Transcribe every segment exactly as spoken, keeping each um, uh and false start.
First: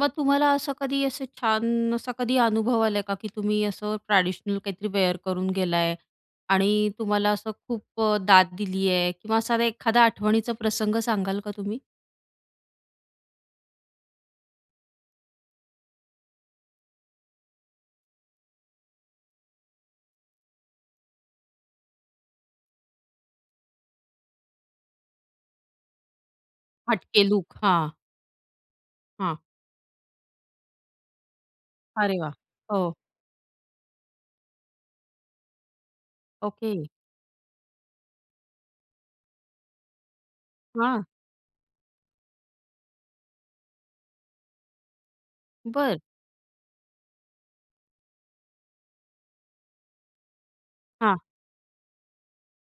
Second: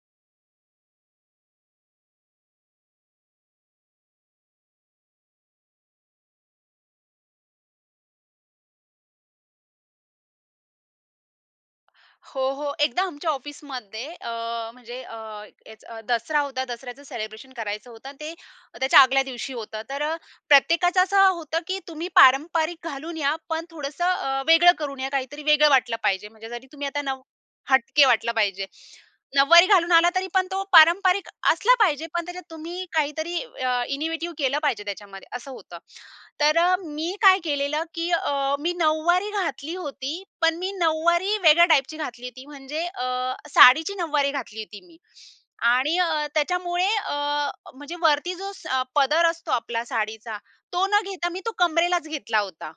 मग तुम्हाला असं कधी असं छान असा कधी अनुभव आला आहे का? की तुम्ही असं ट्रेडिशनल काहीतरी वेअर करून गेलाय आणि तुम्हाला असं खूप अ, दाद दिली आहे किंवा साधा एखादा आठवणीचा प्रसंग सांगाल का तुम्ही? हो, हो. एकदा आमच्या ऑफिसमध्ये अ, म्हणजे अ, हेच अ, दसरा होता. दसऱ्याचं सेलिब्रेशन करायचं होतं. अन् ते त्याच्या आदल्या दिवशी होतं. तर अ, प्रत्येकाचं असं होतं, की तुम्ही पारंपरिक घालून या पण थोडंसं अ, वेगळं करून या. काहीतरी वेगळं वाटलं पाहिजे. म्हणजे जरी तुम्ही आता नऊ हटके लूक, हां. हटके वाटलं पाहिजे. हां. नऊवारी घालून आला तरी पण तो पारंपरिक असला पाहिजे, अरे पण वाह! त्याच्यात तुम्ही हो. काहीतरी अ, इनीव्हेटिव्ह केलं पाहिजे त्याच्यामध्ये असं होतं. तर अ, ओके. मी काय केलेलं, की अ, मी नऊवारी घातली होती, पण मी हां. नऊवारी वेगळ्या टाइपची घातली होती. म्हणजे अ, साडीची नऊवारी घातली होती मी. आणि बरं. अ, त्याच्यामुळे अ, म्हणजे वरती जो स पदर असतो आपला साडीचा तो न हां. घेता मी तो कंबरेलाच घेतला होता.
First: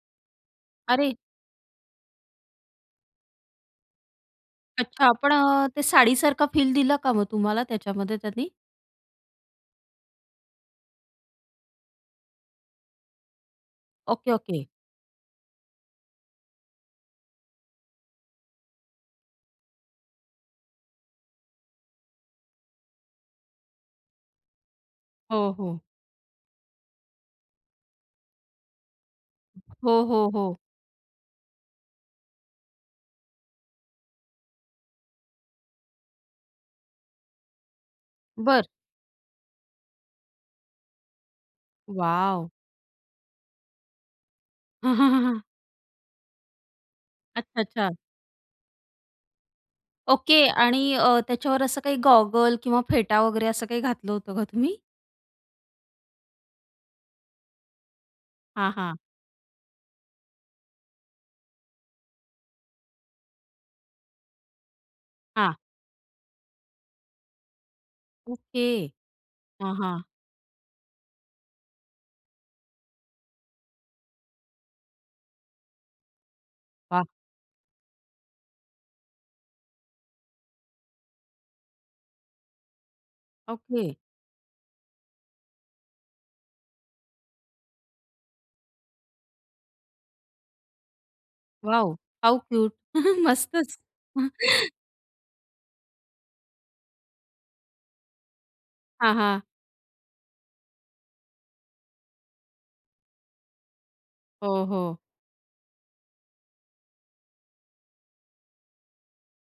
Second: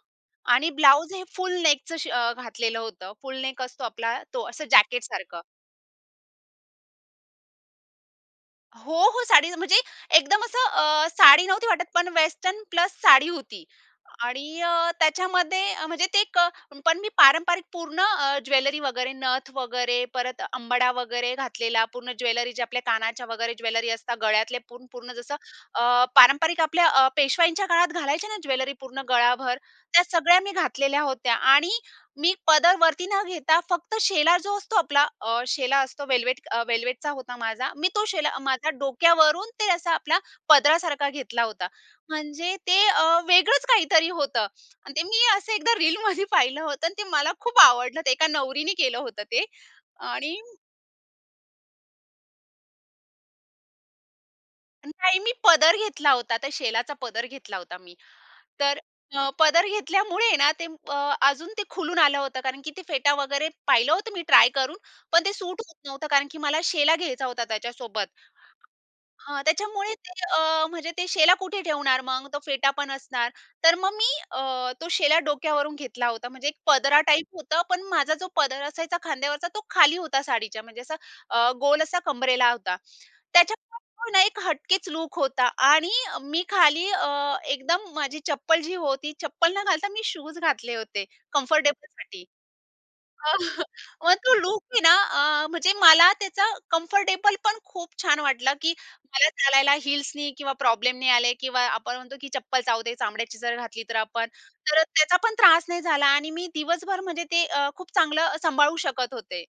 आणि ब्लाउज अरे! हे फुल नेकचं शि अ, घातलेलं होतं, फुल नेक असतो आपला तो असं अच्छा! पण जॅकेटसारखं. अ, ते साडीसारखा फील दिला का मग तुम्हाला त्याच्यामध्ये त्यानी? हो, हो. साडीच म्हणजे एकदम असं अ, साडी नव्हती वाटत पण वेस्टर्न प्लस साडी होती. ओके. आणि ओके. अ, त्याच्यामध्ये अ, म्हणजे ते क पण मी पारंपरिक पूर्ण अ, ज्वेलरी वगैरे नथ वगैरे, परत अंबाडा वगैरे घातलेला. पूर्ण ज्वेलरी ज्या आपल्या कानाच्या वगैरे ज्वेलरी असतात, गळ्यातले पूर्ण पूर्ण जसं हो, हो. अ, पारंपरिक आपल्या अ, पेशवाईंच्या काळात घालायचे ना ज्वेलरी पूर्ण गळाभर, हो, त्या हो, सगळ्या मी हो. घातलेल्या होत्या. आणि मी पदर वरती न घेता, फक्त शेला जो असतो आपला अ, शेला असतो वेल्वेट अ, वेल्वेटचा होता माझा. मी तो शेला बरं. माझ्या डोक्यावरून ते असा आपला पदरासारखा घेतला होता. वॉव! म्हणजे ते अ, वेगळंच काहीतरी होतं. अन् ते मी असं एकदा रीलमध्ये पाहिलं होतं अन् ते मला अच्छा. खूप अच्छा. आवडलं ते एका नवरीनी केलं होतं ते आणि ओके आणि अ, त्याच्यावर असं काही गॉगल किंवा फेटा वगैरे असं काही घातलं होतं का तुम्ही? नाही, मी पदर घेतला होता. त्या शेलाचा पदर घेतला होता मी. हां, तर हां. अ, पदर घेतल्यामुळे ना ते प अजून ते खुलून आलं होतं, कारण की ते फेटा वगैरे पाहिलं होतं मी ट्राय करून, पण ते हां. सूट होत नव्हतं, कारण की मला शेला घ्यायचा होता त्याच्यासोबत. ओके. हां, हां, त्याच्यामुळे हां. ते अ, म्हणजे ते शेला कुठे ठेवणार मग. तो फेटा पण असणार. तर मग मी अ, तो शेला डोक्यावरून घेतला होता. म्हणजे एक पदरा वाह! टाइप होतं पण माझा जो पदर असायचा खांद्यावरचा तो खाली होता साडीच्या म्हणजे असा अ, गोल असा कंबरेला होता. त्याच्यामुळे ओके. तो ना एक हटकेच लूक होता आणि अ, मी खाली अ, एकदम माझी चप्पल जी होती, चप्पल न घालता मी शूज घातले होते वॉव! कम्फर्टेबलसाठी. How cute! मस्तच. मग तो लूक मी ना अ, म्हणजे मला त्याचा कम्फर्टेबल पण खूप छान वाटलं, की हां, मला हां. चालायला हील्सनी किंवा प्रॉब्लेम नाही आले किंवा आपण म्हणतो, की चप्पल चावते चामड्याची जर घातली तर आपण. हो, तर हो. त्याचा पण त्रास नाही झाला आणि मी दिवसभर म्हणजे ते अ, खूप चांगलं अ, सांभाळू शकत होते.